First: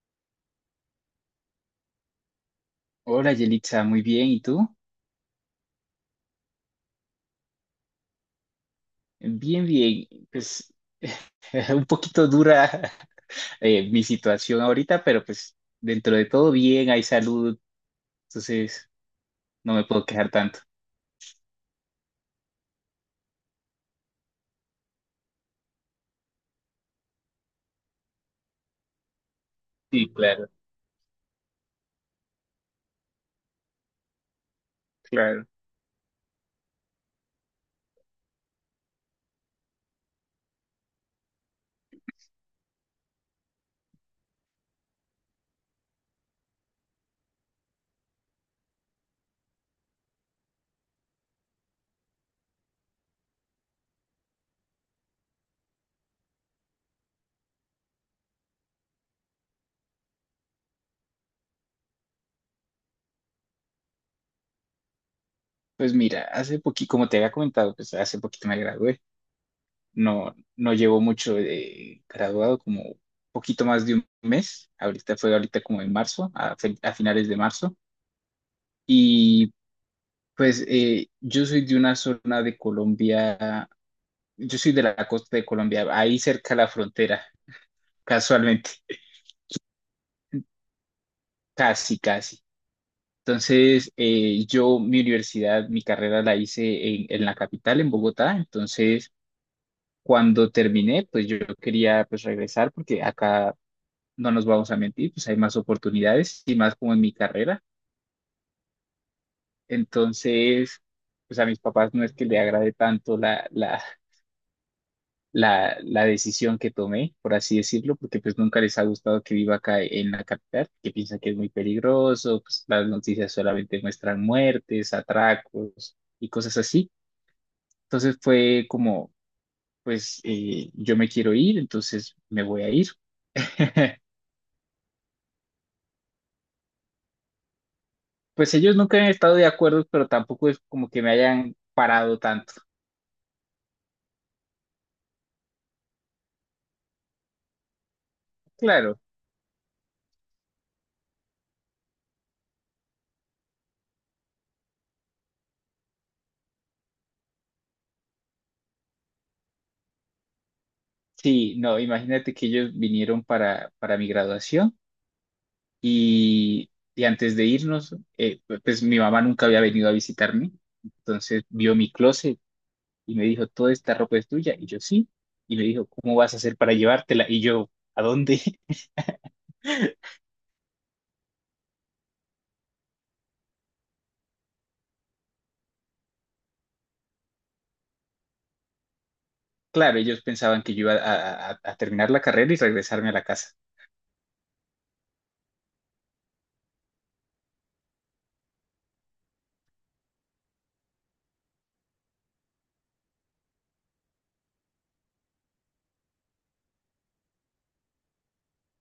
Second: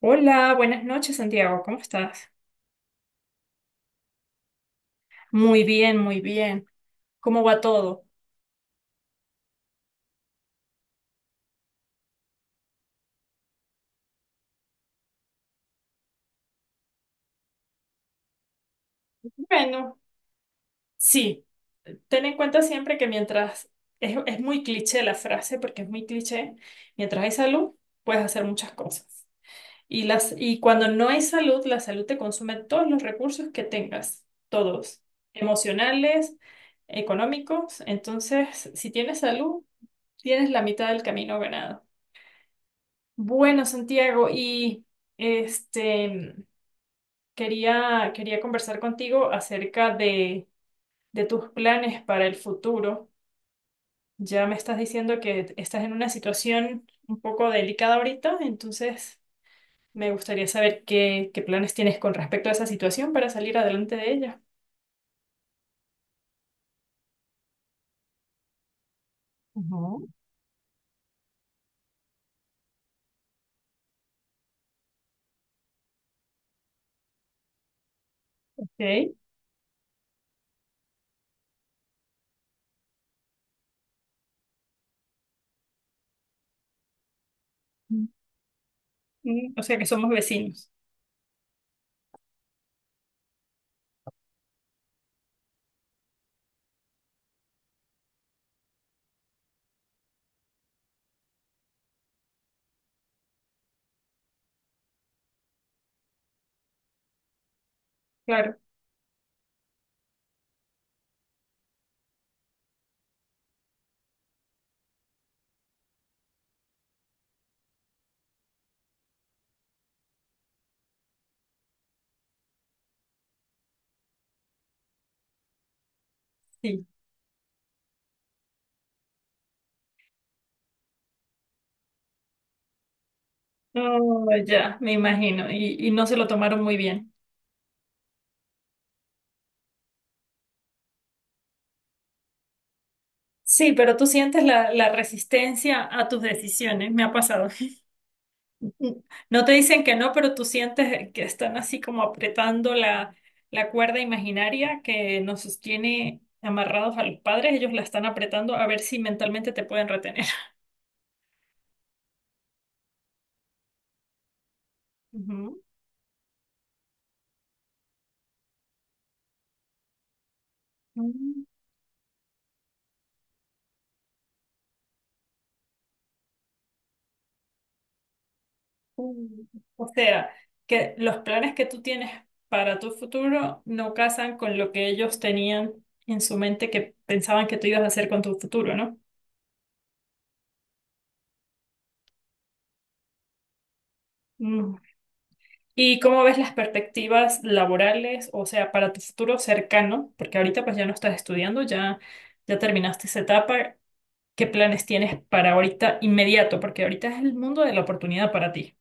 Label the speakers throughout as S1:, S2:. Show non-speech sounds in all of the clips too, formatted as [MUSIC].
S1: Hola, buenas noches, Santiago. ¿Cómo estás?
S2: Hola Yelitza, muy bien. ¿Y tú?
S1: Muy bien, muy bien. ¿Cómo va todo?
S2: Bien, bien. Pues [LAUGHS] un poquito dura [LAUGHS] mi situación ahorita, pero pues dentro de todo bien, hay salud, entonces no me
S1: Bueno,
S2: puedo quejar tanto.
S1: sí, ten en cuenta siempre que mientras es muy cliché la frase, porque es muy cliché, mientras hay salud, puedes hacer muchas cosas. Y
S2: Sí,
S1: las,
S2: claro,
S1: y cuando no hay salud, la salud te consume todos los recursos que tengas, todos,
S2: claro.
S1: emocionales, económicos. Entonces, si tienes salud, tienes la mitad del camino ganado. Bueno, Santiago, y este quería conversar contigo acerca de tus planes para el futuro. Ya me estás diciendo que estás en una situación un poco delicada ahorita, entonces me gustaría saber qué, qué planes tienes con respecto a esa situación para salir adelante de ella.
S2: Pues mira, hace poquito, como te había comentado, pues hace poquito me gradué.
S1: Ujú.
S2: No, no llevo mucho de graduado, como poquito más de un mes. Ahorita fue ahorita como en marzo, a finales de marzo.
S1: Ok.
S2: Y pues yo soy de una zona de Colombia. Yo soy de la costa de Colombia, ahí cerca de la frontera, casualmente, [LAUGHS]
S1: Mm, o sea que somos vecinos.
S2: casi, casi. Entonces, yo mi universidad, mi carrera la hice en la capital, en Bogotá. Entonces, cuando terminé, pues yo quería pues regresar porque acá no nos vamos a mentir, pues hay más oportunidades y más como en mi carrera.
S1: Claro,
S2: Entonces, pues a mis papás no es que le agrade tanto la decisión que tomé, por así decirlo, porque pues nunca les ha gustado que viva acá en la capital, que piensan que es muy peligroso, pues las noticias solamente muestran muertes, atracos y cosas
S1: sí.
S2: así. Entonces fue como, pues yo me quiero ir, entonces me voy a ir. [LAUGHS]
S1: Oh, ya, me imagino. Y no se lo tomaron muy bien.
S2: Pues ellos nunca han estado de acuerdo, pero tampoco es como que me hayan parado tanto.
S1: Sí, pero tú sientes la, la resistencia a tus decisiones. Me ha pasado.
S2: Claro,
S1: No te dicen que no, pero tú sientes que están así como apretando la, la cuerda imaginaria que nos sostiene amarrados a los padres. Ellos la están apretando a ver si mentalmente te pueden retener.
S2: sí, no, imagínate que ellos vinieron para mi graduación.
S1: Ujú.
S2: Y, y antes de irnos, pues mi mamá nunca había venido a visitarme, entonces
S1: Mm,
S2: vio mi closet y me dijo, toda esta ropa es tuya, y yo sí, y me dijo, ¿cómo vas a hacer para llevártela? Y yo, ¿a dónde? [LAUGHS]
S1: mm. O sea, que los planes que tú tienes para tu futuro no casan con lo que ellos tenían en su mente que pensaban que tú ibas a hacer con tu futuro, ¿no?
S2: Claro, ellos pensaban que yo iba a terminar la carrera y regresarme a la casa.
S1: ¿Y cómo ves las perspectivas laborales, o sea, para tu futuro cercano? Porque ahorita pues ya no estás estudiando, ya, ya terminaste esa etapa. ¿Qué planes tienes para ahorita inmediato? Porque ahorita es el mundo de la oportunidad para ti.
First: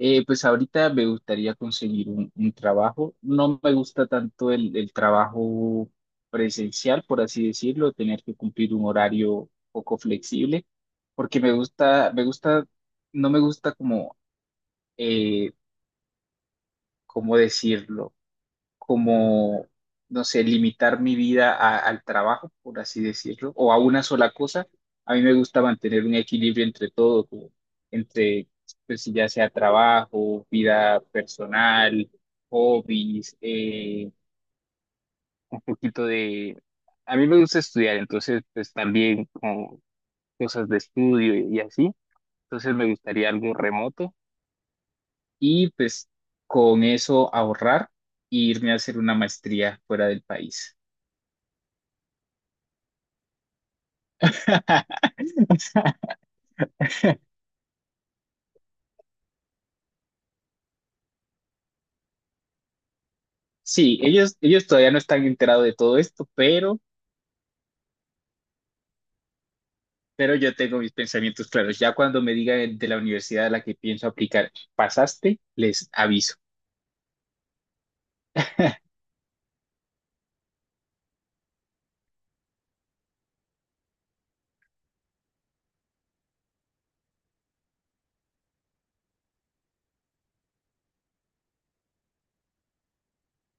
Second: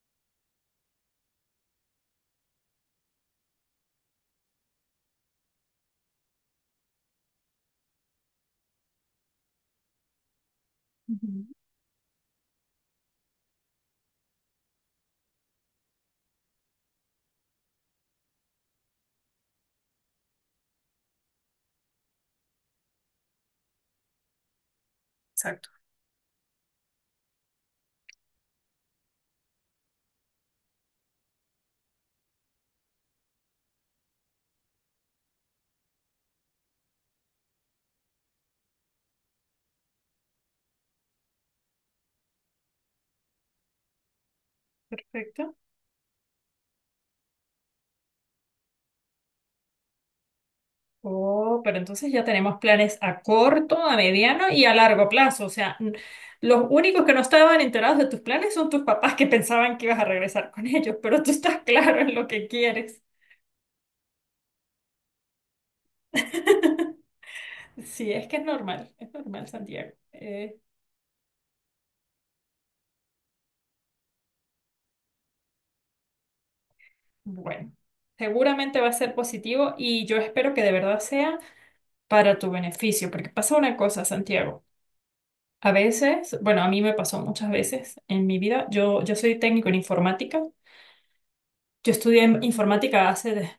S2: Pues ahorita me gustaría conseguir un trabajo. No me gusta tanto el trabajo presencial, por así decirlo, tener que cumplir un horario poco flexible, porque
S1: Ujú.
S2: me gusta, no me gusta como, eh, ¿cómo decirlo? Como, no sé, limitar mi vida al trabajo, por así decirlo, o a una sola cosa. A mí me gusta
S1: Exacto.
S2: mantener un equilibrio entre todo, como entre, pues si ya sea trabajo, vida personal, hobbies, un poquito de... A mí me gusta estudiar, entonces, pues también como cosas de estudio y así. Entonces me gustaría algo remoto
S1: Perfecto.
S2: y pues con eso ahorrar e irme a hacer una maestría fuera del país.
S1: Oh, pero entonces ya tenemos planes a corto, a mediano y a
S2: [LAUGHS]
S1: largo plazo. O sea, los únicos que no estaban enterados de tus planes son tus papás que pensaban que ibas a regresar con ellos, pero tú estás claro en lo que quieres.
S2: Sí, ellos todavía no están enterados de todo esto, pero,
S1: [LAUGHS] Sí, es que es normal, Santiago.
S2: pero yo tengo mis pensamientos claros. Ya cuando me digan de la universidad a la que pienso aplicar, pasaste, les aviso.
S1: Bueno, seguramente va a ser positivo y yo espero que de verdad sea para tu beneficio, porque pasa una cosa, Santiago. A veces, bueno, a mí me pasó muchas veces en mi vida, yo soy técnico en informática. Yo estudié informática hace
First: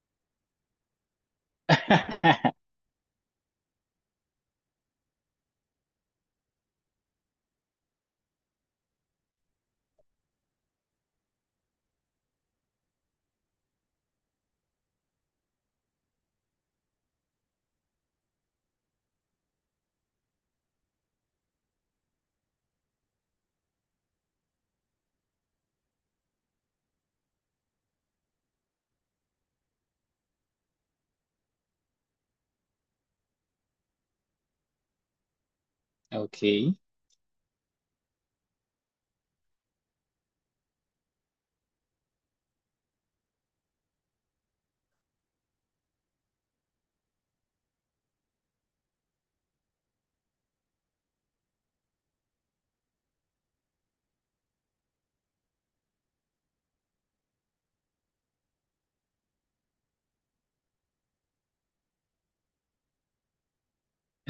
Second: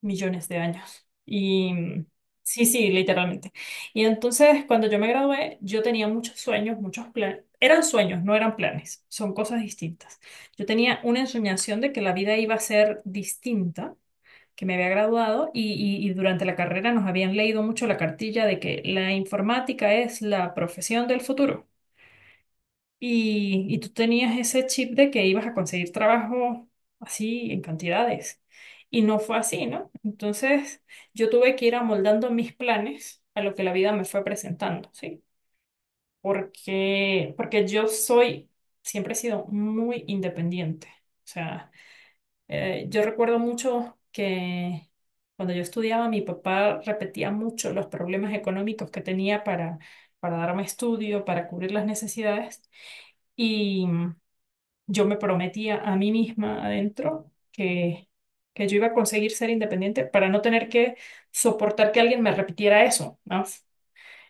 S1: millones de años. Y
S2: [LAUGHS]
S1: sí, sí, literalmente. Y entonces, cuando yo me gradué, yo tenía muchos sueños, muchos planes. Eran sueños, no eran planes. Son cosas distintas. Yo tenía una ensoñación de que la vida iba a ser distinta, que me había graduado y durante la carrera nos habían leído mucho la cartilla de que la informática es la profesión del futuro. Y tú tenías ese chip de que ibas a conseguir trabajo así en cantidades. Y no fue así, ¿no? Entonces yo tuve que ir amoldando mis planes a lo que la vida me fue presentando, ¿sí?
S2: Ok,
S1: Porque yo soy, siempre he sido muy independiente. O sea, yo recuerdo mucho que cuando yo estudiaba, mi papá repetía mucho los problemas económicos que tenía para darme estudio, para cubrir las necesidades. Yo me prometía a mí misma adentro que yo iba a conseguir ser independiente para no tener que soportar que alguien me repitiera eso, ¿no?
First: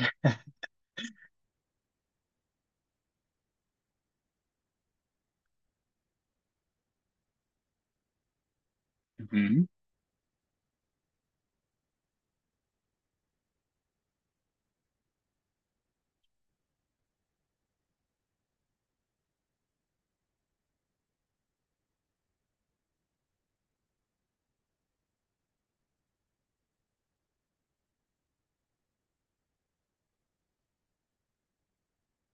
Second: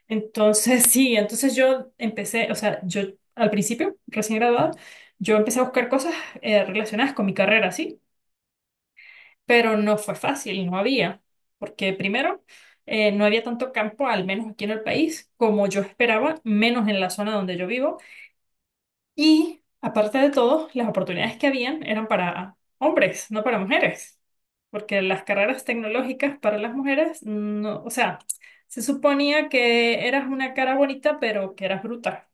S1: Entonces, [LAUGHS] sí, entonces yo empecé, o sea, yo al principio, recién graduada, yo empecé a buscar cosas relacionadas con mi carrera, sí,
S2: ujú,
S1: pero no fue fácil, no había, porque primero, no había tanto campo, al menos aquí en el país, como yo esperaba, menos en la zona donde yo vivo. Y aparte de todo, las oportunidades que habían eran para hombres, no para mujeres, porque las carreras tecnológicas para las mujeres, no, o sea, se suponía que eras una cara bonita, pero que eras bruta.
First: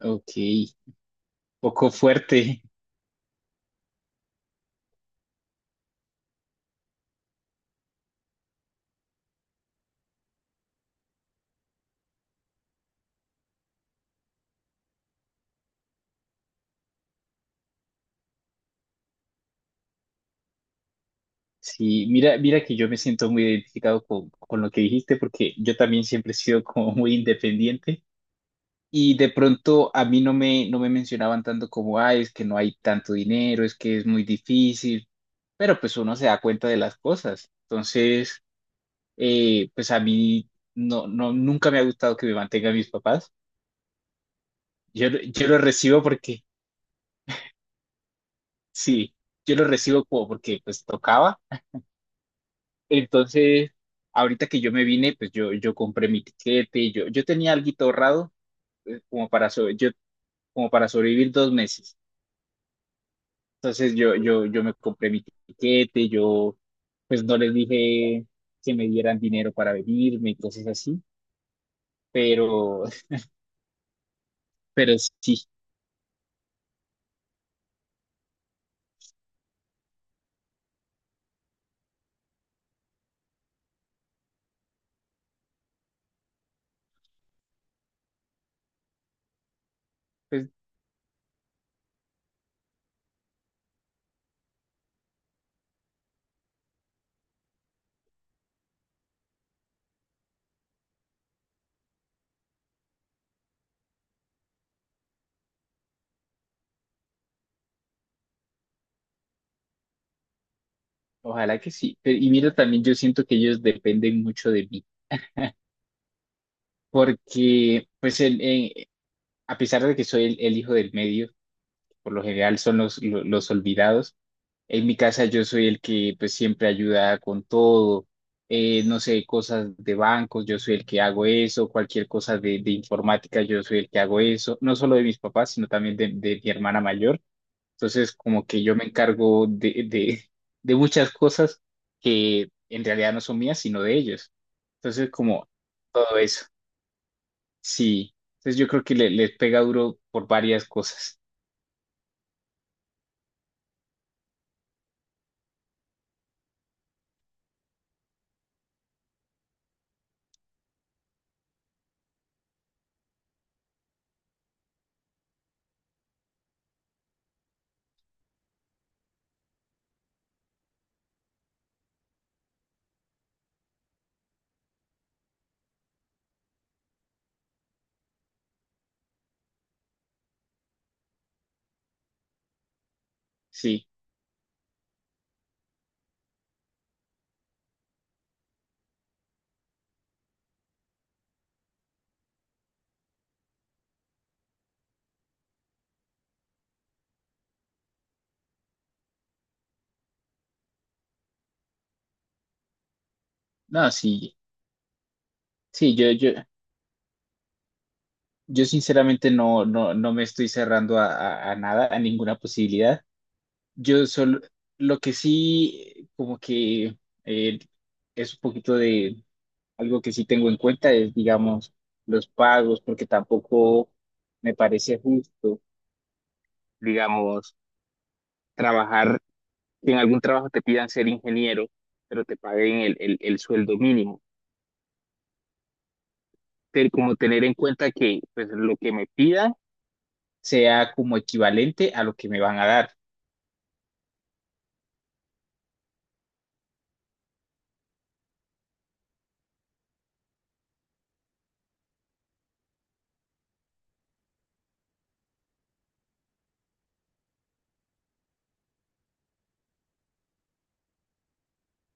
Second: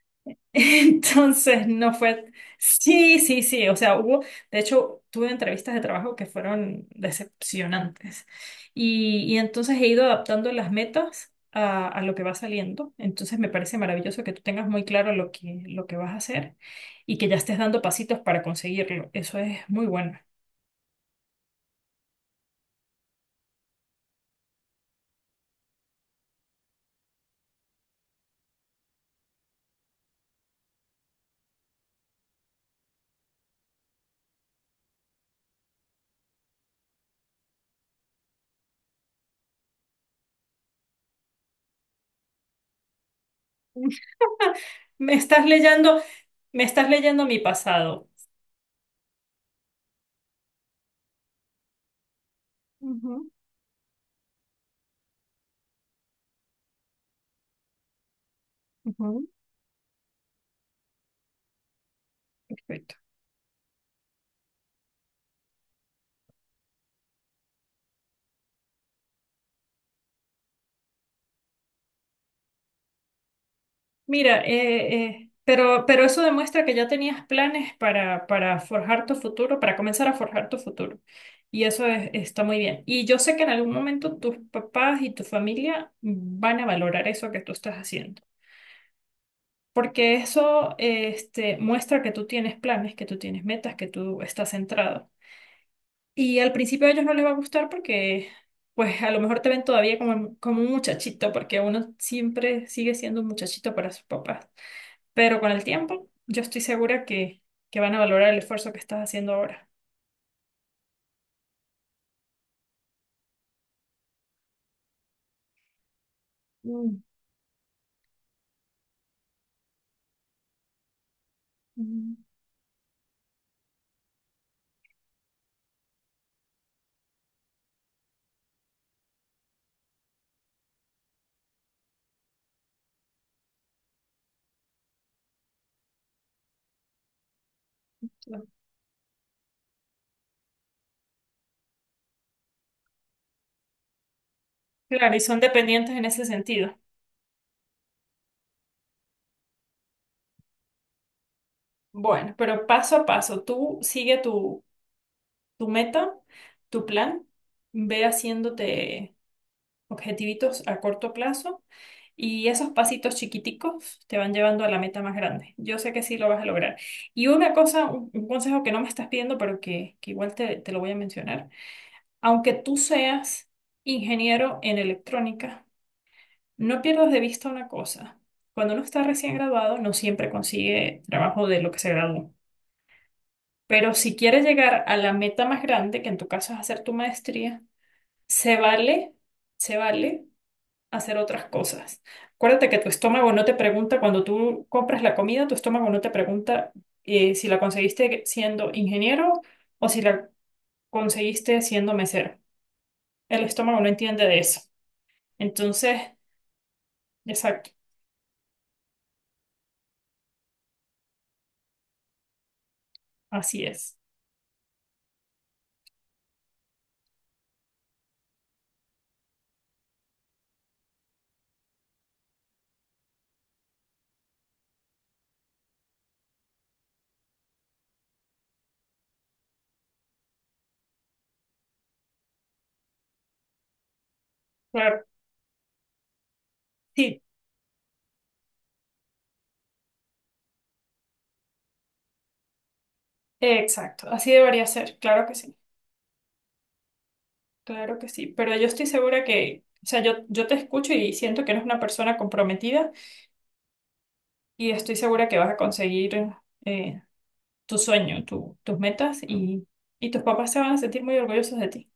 S2: ok,
S1: [LAUGHS] Entonces,
S2: poco
S1: no fue...
S2: fuerte.
S1: Sí, sí, sí, o sea, hubo, de hecho, tuve entrevistas de trabajo que fueron decepcionantes. Y entonces he ido adaptando las metas a lo que va saliendo. Entonces, me parece maravilloso que tú tengas muy claro lo que vas a hacer y que ya estés dando pasitos para conseguirlo. Eso es muy bueno.
S2: Sí, mira, mira que yo me siento muy identificado con lo que dijiste porque yo también siempre he sido como muy independiente. Y de pronto a mí no me mencionaban tanto como, ay, es que no hay tanto dinero, es que es muy difícil, pero pues uno se da cuenta de las cosas. Entonces, pues a mí no, no, nunca me ha gustado que me mantengan mis papás.
S1: [LAUGHS]
S2: Yo,
S1: Me estás
S2: yo lo
S1: leyendo,
S2: recibo porque,
S1: me estás leyendo mi pasado.
S2: sí, yo lo recibo como porque pues tocaba.
S1: Ujú,
S2: Entonces, ahorita que yo me vine, pues yo compré mi tiquete, yo tenía algo ahorrado,
S1: ujú.
S2: como para, como para sobrevivir dos meses.
S1: Perfecto.
S2: Entonces yo me compré mi tiquete, yo pues no les dije que me dieran dinero para venirme y cosas así, pero, [LAUGHS]
S1: Mira,
S2: pero sí,
S1: pero eso demuestra que ya tenías planes para forjar tu futuro, para comenzar a forjar tu futuro. Y está muy bien. Y yo sé que en algún momento tus papás y tu familia van a valorar eso que tú estás haciendo. Porque
S2: pues
S1: eso, este, muestra que tú tienes planes, que tú tienes metas, que tú estás centrado. Y al principio a ellos no les va a gustar porque, pues, a lo mejor te ven todavía como, como un muchachito, porque uno siempre sigue siendo un muchachito para sus papás. Pero con el tiempo, yo estoy segura que van a valorar el esfuerzo que estás haciendo ahora.
S2: ojalá que sí. Y mira, también yo siento que ellos dependen mucho de mí,
S1: Mm,
S2: porque pues a pesar de que soy el hijo del medio, por
S1: mm,
S2: lo general son los olvidados. En mi casa yo soy el que pues siempre ayuda con todo, no sé, cosas de bancos, yo soy el que hago eso, cualquier cosa de informática, yo soy el que hago eso, no solo de mis papás, sino también de mi hermana mayor. Entonces,
S1: claro.
S2: como que yo me encargo de muchas cosas que en realidad no son mías, sino de ellos. Entonces,
S1: Claro, y son
S2: como
S1: dependientes en
S2: todo
S1: ese
S2: eso,
S1: sentido.
S2: sí. Entonces, yo creo que les pega duro por varias cosas,
S1: Bueno, pero paso a paso, tú sigue tu, tu meta, tu plan, ve haciéndote objetivitos a corto plazo y esos pasitos chiquiticos te van llevando a la meta más grande. Yo sé que sí lo vas a lograr. Y una cosa, un consejo que no me estás pidiendo, pero que igual te, te lo voy a mencionar. Aunque tú seas ingeniero en electrónica, no pierdas de vista una cosa. Cuando uno está recién graduado, no siempre consigue trabajo de lo que se graduó.
S2: sí.
S1: Pero si quieres llegar a la meta más grande, que en tu caso es hacer tu maestría, se vale, se vale hacer otras cosas. Acuérdate que tu estómago no te pregunta cuando tú compras la comida, tu estómago no te pregunta si la conseguiste siendo ingeniero o si la conseguiste siendo mesero. El estómago
S2: No,
S1: no
S2: sí,
S1: entiende de eso.
S2: sí,
S1: Entonces,
S2: yo.
S1: exacto,
S2: Yo sinceramente no, no, no me estoy cerrando a, a nada, a ninguna posibilidad.
S1: así es.
S2: Yo solo, lo que sí, como que eh, es un poquito de algo que sí tengo en cuenta es, digamos, los pagos, porque tampoco me parece justo, digamos, trabajar, que en algún trabajo te pidan ser ingeniero, pero te paguen el sueldo mínimo.
S1: Claro,
S2: Te- Como
S1: sí,
S2: tener en cuenta que pues, lo que me pidan sea como equivalente a lo que me van a dar.
S1: exacto, así debería ser, claro que sí, claro que sí. Pero yo estoy segura que, o sea, yo te escucho y siento que eres una persona comprometida y estoy segura que vas a conseguir eh, tu sueño, tus metas y tus papás se van a sentir muy orgullosos de ti.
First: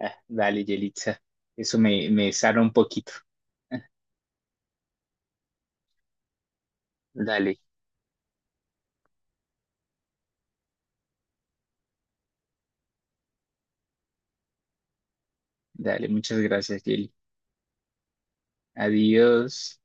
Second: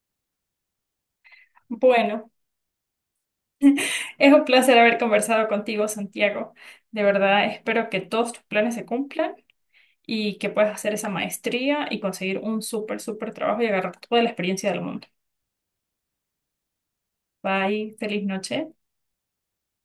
S2: Ah, dale, Yelitza. Eso
S1: Bueno,
S2: me sana un poquito.
S1: [LAUGHS] es un placer haber conversado contigo, Santiago. De verdad,
S2: Dale,
S1: espero que todos tus planes se cumplan. Y que puedas hacer esa maestría y conseguir un súper, súper trabajo y agarrar toda la experiencia del mundo.
S2: dale. Muchas gracias, Yeli.
S1: Bye, feliz noche.
S2: Adiós.